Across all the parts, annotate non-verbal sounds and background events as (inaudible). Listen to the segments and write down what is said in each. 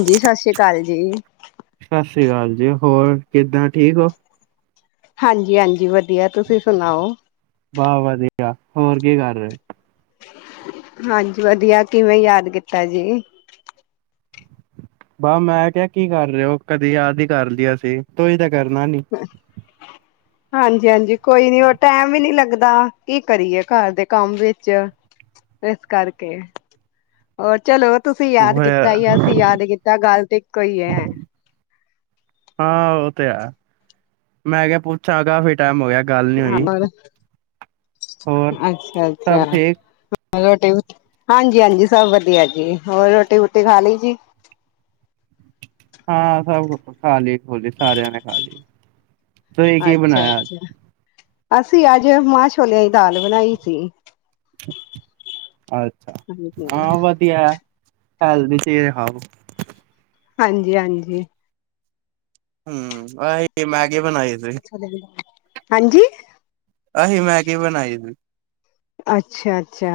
ਹਾਂਜੀ ਸਤਿ ਸ੍ਰੀ ਅਕਾਲ ਜੀ। ਜੀ, ਸਤਿ ਸ੍ਰੀ ਅਕਾਲ ਜੀ, ਹੋਰ ਕਿਦਾਂ ਠੀਕ ਹੋ? ਹਾਂਜੀ-ਹਾਂਜੀ ਵਧੀਆ। ਵਧੀਆ ਤੁਸੀਂ ਸੁਣਾਓ? ਵਾਹ ਵਧੀਆ, ਹੋਰ ਕੀ ਕਰ ਰਹੇ ਹੋ? ਹਾਂਜੀ ਵਧੀਆ, ਕਿਵੇਂ ਯਾਦ ਕੀਤਾ ਜੀ? ਬਸ ਮੈਂ ਕਿਹਾ ਕੀ ਕਰ ਰਹੇ ਹੋ ਕਦੇ ਯਾਦ ਹੀ ਕਰ ਲਿਆ ਸੀ ਤੁੂੰ ਹੀ ਤਾਂ ਕਰਨਾ ਨੀ। ਹਾਂਜੀ-ਹਾਂਜੀ ਕੋਈ ਨੀ ਉਹ ਟੈਮ ਵੀ ਨੀ ਲੱਗਦਾ ਕੀ ਕਰੀਏ ਘਰ ਦੇ ਕੰਮ ਵਿਚ ਇਸ ਕਰਕੇ ਹੋਰ ਚਲੋ। ਤੁਸੀਂ ਯਾਦ ਕੀਤਾ ।ਅਸੀਂ ਯਾਦ ਕੀਤਾ ਗੱਲ ਤੇ ਇੱਕੋ ਹੀ ਏ। ਹਾਂ ਉਹ ਮੈਂ ਕਿਹਾ ਪੁੱਛਾਂ ਕਾਫੀ ਟਾਈਮ ਹੋ ਗਿਆ। ਗੱਲ ਨੀ ਹੋਈ ਹੋਰ ਹੋਰ ਅੱਛਾ ਅੱਛਾ ਸਭ ਠੀਕ? ਰੋਟੀ ਹਾਂਜੀ ਹਾਂਜੀ ਸਭ ਵਧੀਆ ਜੀ ਹੋਰ ਰੋਟੀ ਰੂਟੀ ਖਾ ਲਈ ਜੀ? ਹਾਂ ਸਭ ਕੁਝ ਖਾ ਲਈ ਖੋਲੀ ਸਾਰਿਆਂ ਨੇ ਖਾ ਲਈ। ਤੁਹੀ ਕੀ ਅੱਛਾ ਬਣਾਇਆ ਅੱਜ? ਅੱਛਾ ਅਸੀਂ ਅੱਜ ਮਾਂ ਛੋਲਿਆਂ ਦੀ ਦਾਲ ਬਣਾਈ ਸੀ। ਚ ਅੱਛਾ ਹਾਂ ਹਾਂਜੀ ਵਧੀਆ। ਹੈਲਦੀ ਚੀਜ ਖਾੳ। ਹਾਂਜੀ- ਹਾਂਜੀ ਹਮ ਆ ਮੈਂ ਹਾਂਜੀ? ਅਸੀ ਮੈਂਗੀ ਬਣਾਈ ਸੀ। ਅੱਛਾ -ਅੱਛਾ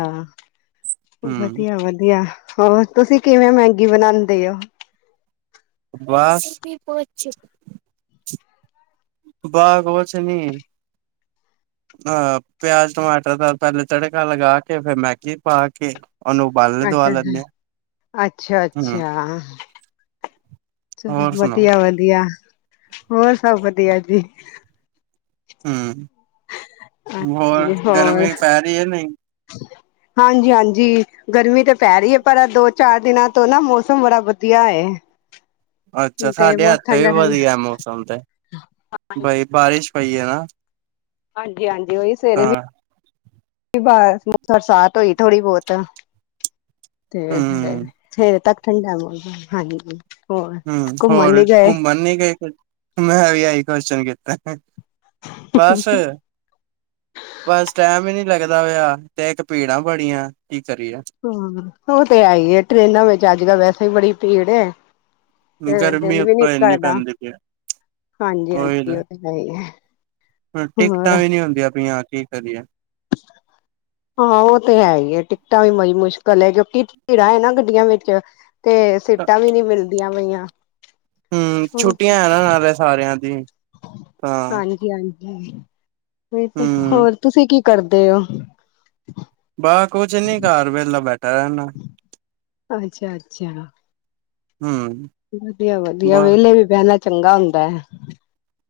ਹਮ ਵਧੀਆ ਵਧੀਆ। ਹੋਰ ਤੁਸੀਂ ਕਿਵੇਂ ਮੈਗੀ ਬਣਾਉਂਦੇ ਹੋ? ਬਸ ਬਾ ਕੁਛ ਨੀ ਆ ਪਿਆਜ ਟਮਾਟਰ ਦਾ ਪਹਿਲੇ ਤੜਕਾ ਲਗਾ ਕੇ ਫੇਰ ਮੈਗੀ ਪਾ ਕੇ। ਉਹਨੂੰ ਉਬਾਲੇ ਦਵਾ ਅੱਛਾ ਅ ਲੈਂਦੇ ਆ ਅੱਛਾ- ਹੂੰ ਅੱਛਾ ਚਲੋ ਹੋਰ ਸੁਣਾਓ ਵਧੀਆ- ਵਧੀਆ ਹੋਰ ਸਭ ਵਧੀਆ ਜੀ। ਹਮ! ਹੋਰ ਹੋਰ ਗਰਮੀ ਪੈ ਰਹੀ ਹੈ ਨਹੀਂ? ਹਾਂਜੀ ਹਾਂਜੀ ਗਰਮੀ ਤਾਂ ਪੈ ਰਹੀ ਹੈ ਪਰ ਦੋ ਚਾਰ ਦਿਨਾਂ ਤੋਂ ਨਾ ਮੌਸਮ ਬੜਾ ਵਧੀਆ ਹੈ। ਅੱਛਾ ਤੇ ਸਾਡੇ ਬਹੁਤ ਹੱਥ ਵੀ ਠੰਡਾ ਠੰਡਾ ਵਧੀਆ ਮੌਸਮ ਤੇ ਬਈ ਬਾਰਿਸ਼ ਪਈ ਆ ਹਾਂਜੀ ਹਾਂਜੀ ਓਹੀ ਸੇਰੇ ਵੀ ਬਅ ਬਰਸਾਤ ਹੋਈ ਥੋੜ੍ਹੀ ਬਹੁਤ ਤੇ ਫੇ ਹੂੰ ਥੇਰ ਤੱਕ ਠੰਡ ਆ' ' (inaudible) ਹਮ ਹੋਰ ਘੁੰਮਣ ਨੀ ਗਏ ਮੈਂ ਵੀ ਆਈ (unintelligible) ਕਿਤੇ ਬਸ ਬਸ ਟੈਮੀਨੀ ਲੱਗਦਾ ਹੋਇਆ ਤੇ ਇੱਕ ਭੀੜਾਂ ਬੜੀਆਂ ਕਰੀਏ ਹਮ ਉਹ ਤੇ ਹੈਈ ਐ ਟ੍ਰਰੇਨਾਂ ਵਿੱਚ ਅੱਜ ਕੱਲ੍ਹ ਵੈਸੇ ਈ ਬੜੀ ਪੀੜ ਏ ਤੇ ਗਰਮੀ ਦਿਲ ਉੱ ਵੀ ਨੀ ਇਨੀ ਕਰਦਾ ਪੈਂਦੀ ਪਈ ਉਹੀ ਹਾਂਜੀ-ਹਾਂਜੀ ਉਹ ਤੇ ਹੈ ਹੀ ਹੈ ਤੇ ਹੋਰ ਟਿਕਟਾਂ ਵੀ ਨੀ ਹੁੰਦੀਆਂ ਪਈ ਆ ਕੇ (inaudible) ਹਾਂ ਉਹ ਤੇ ਹੈ ਹੀ ਹੈ ਟਿਕਟਾਂ ਵੀ ਮੜੀ ਮੁਸ਼ਕਿਲ ਹੈ ਕਿਉਂਕਿ ਭੀੜਾ ਹੈ ਨਾ ਗੱਡੀਆਂ ਵਿੱਚ ਤੇ ਸੀਟਾਂ ਵੀ ਨੀ ਮਿਲਦੀਆਂ ਪਈਆਂ। ਹਮ ਛੁੱਟੀਆਂ ਹੈਨਾਂ ਨਾਲੇ ਸਾਰਿਆਂ ਦੀ ਤਾਂ ਹਾਂਜੀ ਹਾਂਜੀ (inaudible) (unintelligible) ਤੇ ਹੂੰ ਹੋਰ ਤੁਸੀਂ ਕੀ ਕਰਦੇ ੳ ਬਸ ਕੁਛ ਨੀ ਘਰ ਵੇਹਲਾ ਬੈਠ ਅੱਛਾ ਅੱਛਾ ਹੂੰ ਵਧੀਆ ਵਧੀਆ ਬਸ ਵਿਹਲੇ ਵੀ ਬਹਿਣਾ ਚੰਗਾ ਹੁੰਦਾ ਐ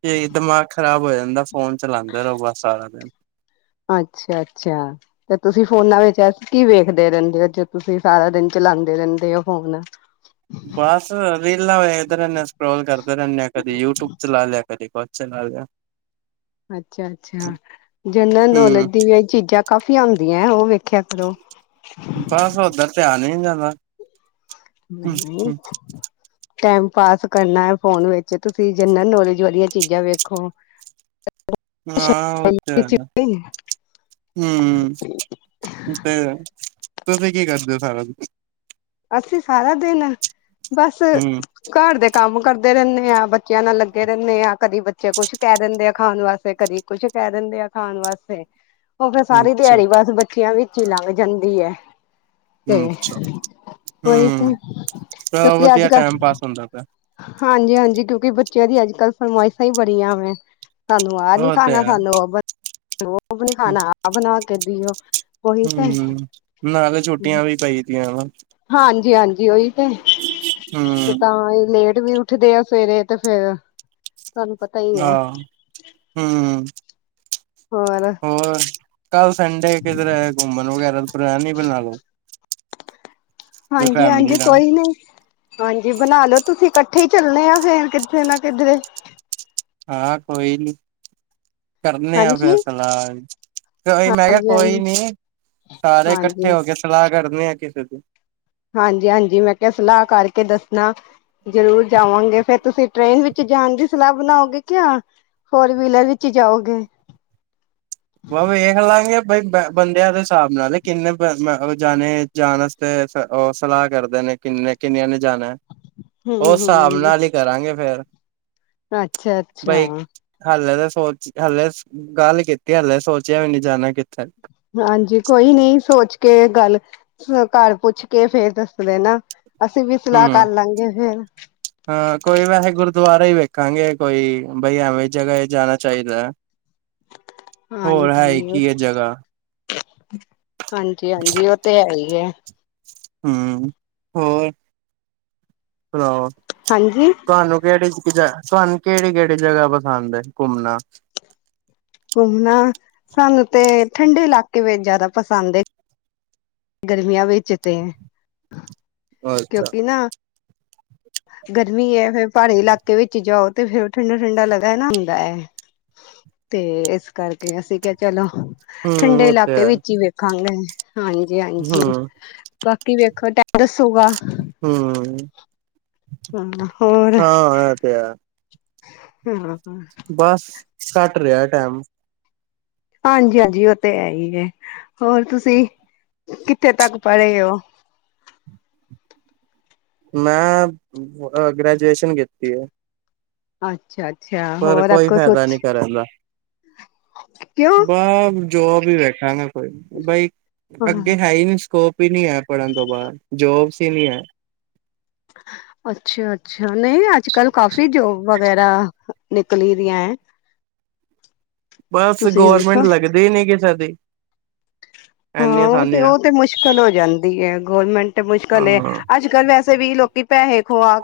ਤੇ ਦਿਮਾਗ ਖ਼ਰਾਬ ਹੋ ਜਾਂਦਾ ਫੋਨ ਚਲਾਉਂਦੇ ਰਹੋ ਬਸ ਸਾਰਾ ਦਿਨ ਅੱਛਾ ਅੱਛਾ ਤੇ ਤੁਸੀਂ ਫੋਨਾਂ ਵਿੱਚ ਅ ਕੀ ਵੇਖਦੇ ਰਹਿੰਦੇ ਹੋ ਜੋ ਤੁਸੀਂ ਸਾਰਾ ਦਿਨ ਚਲਾਉਂਦੇ ਰਹਿੰਦੇ ਹੋ ਫੋਨ। ਬੱਸ ਰੀਲਾਂ ਵੇਖਦੇ ਰਹਿਣਿਆ ਸਕ੍ਰੋਲ ਕਰਦੇ ਰੇ ਨੇ ਕਦੀ ਯੂਟੂਬ ਚਲਾ ਲਿਆ ਕਦੀ ਕ ਛਨਾ ਗਿਆ ਅੱਛਾ ਅੱਛਾ ਜਨਰਲ ਹੂੰ ਨੌਲੇਜ ਦੀ ਵੀਆ ਚੀਜਾ ਕਾਫੀ ਆਉਂਦੀਐ ਉ ਵੇਖਿਆ ਕਰੋ ਬਸ ਓਦਰ ਧਿਆਨ ਈਂ (inaudible) ਟੈਮ ਪਾਸ ਕਰਨਾ ਹੈ ਫੋਨ ਵਿੱਚ ਤੁਸੀਂ ਜਨਰਲ ਨੌਲੇਜ ਵਾਲੀਆਂ ਚੀਜ਼ਾਂ ਵੇਖੋ ਹਾਂ ਉਹ ਤੇ ਹੈ ਹਮ ਤੇ ਤੁਸੀਂ ਕੀ ਕਰਦੇ ਹੋ ਸਾਰਾ ਦਿਨ ਅਸੀਂ ਸਾਰਾ ਦਿਨ ਬਸ ਹੂੰ ਘਰ ਦੇ ਕੰਮ ਕਰਦੇ ਰਹਿੰਦੇ ਆ ਬੱਚਿਆਂ ਨਾਲ ਲੱਗੇ ਰਹਿੰਦੇ ਆ ਕਦੀ ਬੱਚੇ ਕੁਛ ਕਹਿ ਦਿੰਦੇ ਆ ਖਾਣ ਵਾਸਤੇ ਕਦੀ ਕੁਛ ਕਹਿ ਦਿੰਦੇ ਆ ਖਾਣ ਵਾਸਤੇ ਉਹ ਫਿਰ ਸਾਰੀ ਅੱਛਾ ਦਿਹਾੜੀ ਬਸ ਬੱਚਿਆਂ ਵੀ ਚ ਲੰਘ ਜਾਂਦੀ ਹੈ ਤੇ ਉਹੀ ਤੇ ਹਮ ਵਧੀਆ ਟਾਈਮ ਪਾਸ ਹੁੰਦਾ ਪਿਆ ਹਾਂਜੀ ਹਾਂਜੀ ਕਿਉਂਕਿ ਬੱਚਿਆਂ ਦੀ ਅੱਜ ਕੱਲ ਫਰਮਾਇਸ਼ਾਂ ਹੀ ਬੜੀਆਂ ਵੇ ਸਾਨੂੰ ਆਹ ਨੀ ਉਹ ਤੇ ਖਾਣਾ ਹੈ ਸਾਨੂੰ ਉਹ ਬਨ ਰੂਪ ਵੀ ਨਹੀਂ ਖਾਣਾ ਆਪ ਬਣਾ ਕੇ ਦਿਓ ਉਹੀ ਤੇ ਹੂੰ, ਨਾਲੇ ਛੁੱਟੀਆਂ ਵੀ ਪਈ ਤੀਆਂ ਵਾ ਹਾਂਜੀ ਹਾਂਜੀ ਓਹੀ ਤੇ ਹੂੰ। ਤਾਂ ਈ ਲੇਟ ਵੀ ਉੱਠਦੇ ਆ ਸਵੇਰੇ ਤੇ ਫੇਰ ਤੁਹਾਨੂੰ ਪਤਾ ਹੀ ਹੈ ਆਹ ਹਮ ਹੋਰ ਕੱਲ ਸੰਡੇ ਕਿਧਰੇ ਘੁੰਮਣ ਵਗੈਰਾ ਪਲੈਨ ਹੀ ਬਣਾਲੋ ਹਾਂਜੀ ਹਾਂਜੀ ਕੋਈ ਨੀ ਹਾਂਜੀ ਬਣਾ ਲੋ ਤੁਸੀਂ ਇਕੱਠੇ ਹੀ ਚੱਲਣੇ ਆ ਫੇਰ ਕਿੱਥੇ ਨਾ ਕਿਧਰੇ ਹਾਂ ਕੋਈ ਨੀ ਕਰਨੇ ਆ ਫਿਰ ਸਲਾਹ ਕੋਈ ਮੈਂ ਕਿਹਾ ਕੋਈ ਹਾਂਜੀ-ਹਾਂਜੀ-ਹਾਂਜੀ-ਹਾਂਜੀ ਨੀ ਸਾਰੇ ਇਕੱਠੇ ਹੋ ਕੇ ਸਲਾਹ ਕਰਨੇ ਆ ਕਿਸੇ ਦੀ ਹਾਂਜੀ-ਹਾਂਜੀ ਜਰੂਰ ਜਾਵਾਂਗੇ ਫੇਰ ਤੁਸੀਂ ਟ੍ਰੇਨ ਵਿੱਚ ਜਾਣ ਦੀ ਸਲਾਹ ਬਣਾਓਗੇ ਕਿ ਆ ਫੋਰ ਵੀਲਰ ਵਿੱਚ ਜਾਓਗੇ ਵ ਵੇਖ ਲਾਂਗੇ ਬਈ ਬ ਬੰਦਿਆਂ ਦੇ ਹਿਸਾਬ ਨਾਲ ਕਿੰਨੇ ਅ ਬ ਉਹ ਜਾਣੇ ਜਾਣ ਵਾਸਤੇ ਉਹ ਸਲਾਹ ਕਰਦੇ ਨੇ ਕਿੰਨੇ ਕਿੰਨਿਆਂ ਨੇ ਜਾਣੈ ਉਸ ਹਿਸਾਬ ਨਾਲ ਹੀ ਕਰਾਂਗੇ ਫੇਰ ਅੱਛਾ ਅੱਛਾ ਬਾਈ ਹਾਲੇ ਤਾਂ ਸੋਚ ਹਾਲੇ ਗੱਲ ਕੀਤੀ ਕਿ ਹਾਲੇ ਸੋਚਿਆ ਵੀ ਨੀ ਜਾਣਾ ਕਿੱਥੇ ਹਾਂਜੀ ਕੋਈ ਨੀ ਸੋਚ ਕੇ ਗੱਲ ਘਰ ਪੁੱਛ ਕੇ ਫੇਰ ਦੱਸਦੇ ਨਾ ਹਮ ਹਾਂ ਕੋਈ ਵੈਸੇ ਗੁਰਦੁਆਰਾ ਹੀ ਵੇਖਾਂਗੇ ਕੋਈ ਬਈ ਐਵੇਂ ਜਗ੍ਹਾ ਜਾਣਾ ਚਾਹੀਦਾ ਹੋਰ ਹੈ ਹਾਂਜੀ ਕੀ ਇਹ ਜਗ੍ਹਾ ਹਾਂਜੀ ਹਾਂਜੀ ਉਹ ਤੇ ਹੈ ਹੀ ਹੈ ਹੋਰ ਸੁਣਾਓ ਹਾਂਜੀ ਤੁਹਾਨੂੰ ਕਿਹੜੇ ਤੁਹਾਨੂੰ ਕਿਹੜੀ ਕਿਹੜੀ ਜਗ੍ਹਾ ਪਸੰਦ ਹੈ ਘੁੰਮਣਾ ਘੁੰਮਣਾ ਸਾਨੂੰ ਤੇ ਠੰਡੇ ਇਲਾਕੇ ਵਿੱਚ ਜ਼ਿਆਦਾ ਪਸੰਦ ਹੈ ਗਰਮੀਆਂ ਵੇਚਤੇ ਹੈ ਅੱਛਾ ਕਿਉਂਕਿ ਨਾ ਗਰਮੀ ਹੈ ਫੇਰ ਪਹਾੜੀ ਇਲਾਕੇ ਵਿੱਚ ਜਾਓ, ਤੇ ਫੇਰ ਠੰਡਾ- ਠੰਡਾ ਲਗਾ ਨਾ ਹੁੰਦਾ ਹੈ, ਤੇ ਇਸ ਕਰਕੇ ਅਸੀਂ ਕਿਹਾ ਚਲੋ। ਹੂੰ ਠੰਡੇ ਉਹ ਤੇ ਇਲਾਕੇ ਹੈ ਵਿੱਚ ਹੀ ਵੇਖਾਂਗੇ। ਹ ਹਾਂਜੀ- ਹਾਂਜੀ। ਬਾਕੀ ਵੇਖੋ ਟ ਦ ਹਮ ਹਾਂ, ਹੋਰ। ਹਮ ਹਾਂ ਇਹ ਤੇ ਹੈ ਹਮ (inaudible) ਬਸ ਕੱਟ ਰਿਹਾ ਟਾਈਮ। ਹਾਂਜੀ -ਹਾਂਜੀ ਓ ਤੇ ਹੈ ਹੀ ਹੈ, ਹੋਰ ਤੁਸੀਂ। ਕਿੱਥੇ ਤੱਕ ਪੜ੍ਹੇ ਉਹ? ਮੈਂ ਗ੍ਰੈਜੂਏਸ਼ਨ ਕੀਤੀ ਐ। ਅੱਛਾ (inaudible) ਪਰ ਹੋਰ ਕੋਈ ਅੱਗੋਂ ਫਾਇਦਾ ਸੋਚ ਨਹੀਂ ਕਰਨਦਾ। ਕਿਉਂ ਬ (inaudible) ਜੋਬ ਹੀ ਵੇਖਾਂਗਾ ਕੋਈ, ਬਾਈ ਹਾਂ ਅੱਗੇ ਹੈ ਹੀ ਨੀ, ਸਕੋਪ। ਵੀ ਨੀ ਹੈ ਪੜ੍ਹਨ ਤੋਂ ਬਾਅਦ, ਜੋਬਸ ਹੀ ਨੀ ਹੈ। ਅੱਛਾ -ਅੱਛਾ, ਨਹੀਂ ਅੱਜ- ਕੱਲ ਕਾਫੀ ਜੋਬ ਵਗੈਰਾ ਨਿਕਲੀ ਦੀਆਂ ਐੰ ਬਸ ਗੌਰਮੈਂਟ ਲੱਗਦੇ ਨੀ ਕਿ, ਸਜ ਦੀ। (inaudible) ਹਾਂ, ਇੰਨੀ ਉਹ ਆਸਾਨੀ ਤੇ ਨਾਲ ਉਹ ਤੇ ਮੁਸ਼ਕਿਲ ਹੋ ਜਾਂਦੀ ਏ। ਗੌਰਮੈਂਟ ਮੁਸ਼ਕਿਲ ਹੈ। ਹਾਂ ਅੱਜ- ਕੱਲ੍ਹ ਵੈਸੇ ਵੀ ਲੋਕੀ ਪੈਹੇ ਖੁਆ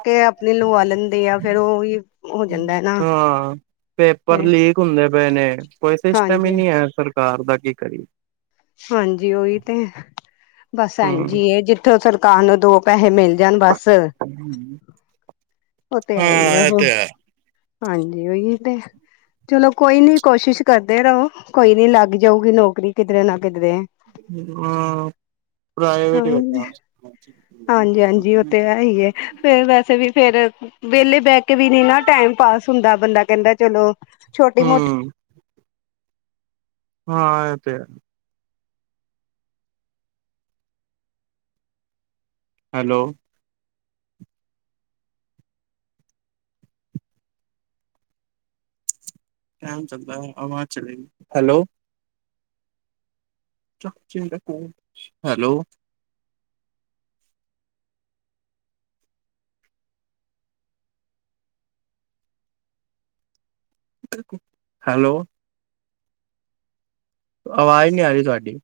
ਹੋ ਜਾਂਦਾ ਹੈ ਨਾ ਹਾਂ ਪੇਪਰ ਤੇ ਲੀਕ ਹੁੰਦੇ ਪਏ ਨੇ, ਕੋਈ ਸਿਸਟਮ ਹੀ ਹਾਂਜੀ ਨਹੀ ਹੈ, ਸਰ ਕਾਰ ਦਾ ਕੀ ਕਰੀਏ। ਹਾਂਜੀ ਉਹੀ ਤੇ, ਬਸ ਹਮ ੲੈੰਜੀ ਏ ਜਿੱਥੋਂ ਸਰਕਾਰ ਨੂੰ ਦੋ ਪੈਹੇ ਮਿਲ ਜਾਨ ਬੱਸ। ਹਾਂ ਉਹ ਤੇ ਹੈਈ ਆ ਇਹ ਤੇ ਹੈ ਹਾਂਜੀ, ਉਹੀ ਤੇ ਚਲੋ ਕੋਈ ਨੀ ਕੋਸ਼ਿਸ਼ ਕਰਦੇ ਰਹੋ, ਕੋਈ ਨੀ ਲੱਗ ਜਾਊਗੀ ਨੌਕਰੀ ਕਿਧਰੇ ਨਾ ਕਿਧਰੇ। ਹਾਂ ਪ੍ਰਾਈਵੇਟ ਹੀ ਵੇਖਾਂਗੇ ਹਾਂਜੀ-ਹਾਂਜੀ ਉਹ ਤੇ ਹੈ ਹੀ ਫਿਰ ਵੈਸੇ ਵੀ ਫਿਰ ਵਿਹਲੇ ਬਹਿ ਕੇ ਵੀ ਨੀ ਨਾ ਟਾਈਮ ਪਾਸ ਹੁੰਦਾ ਬੰਦਾ ਕਹਿੰਦਾ ਚਲੋ ਛੋਟੀ ਹੂੰ, ਮੋਟੀ ਹਾਂ ਇਹ ਤੇ ਹੈ। ਹੈਲੋ, ਹੈਲੋ, ਹੈਲੋ, ਹੈਲੋ, ਆਵਾਜ਼ ਨਹੀਂ ਆ ਰਹੀ ਤੁਹਾਡੀ।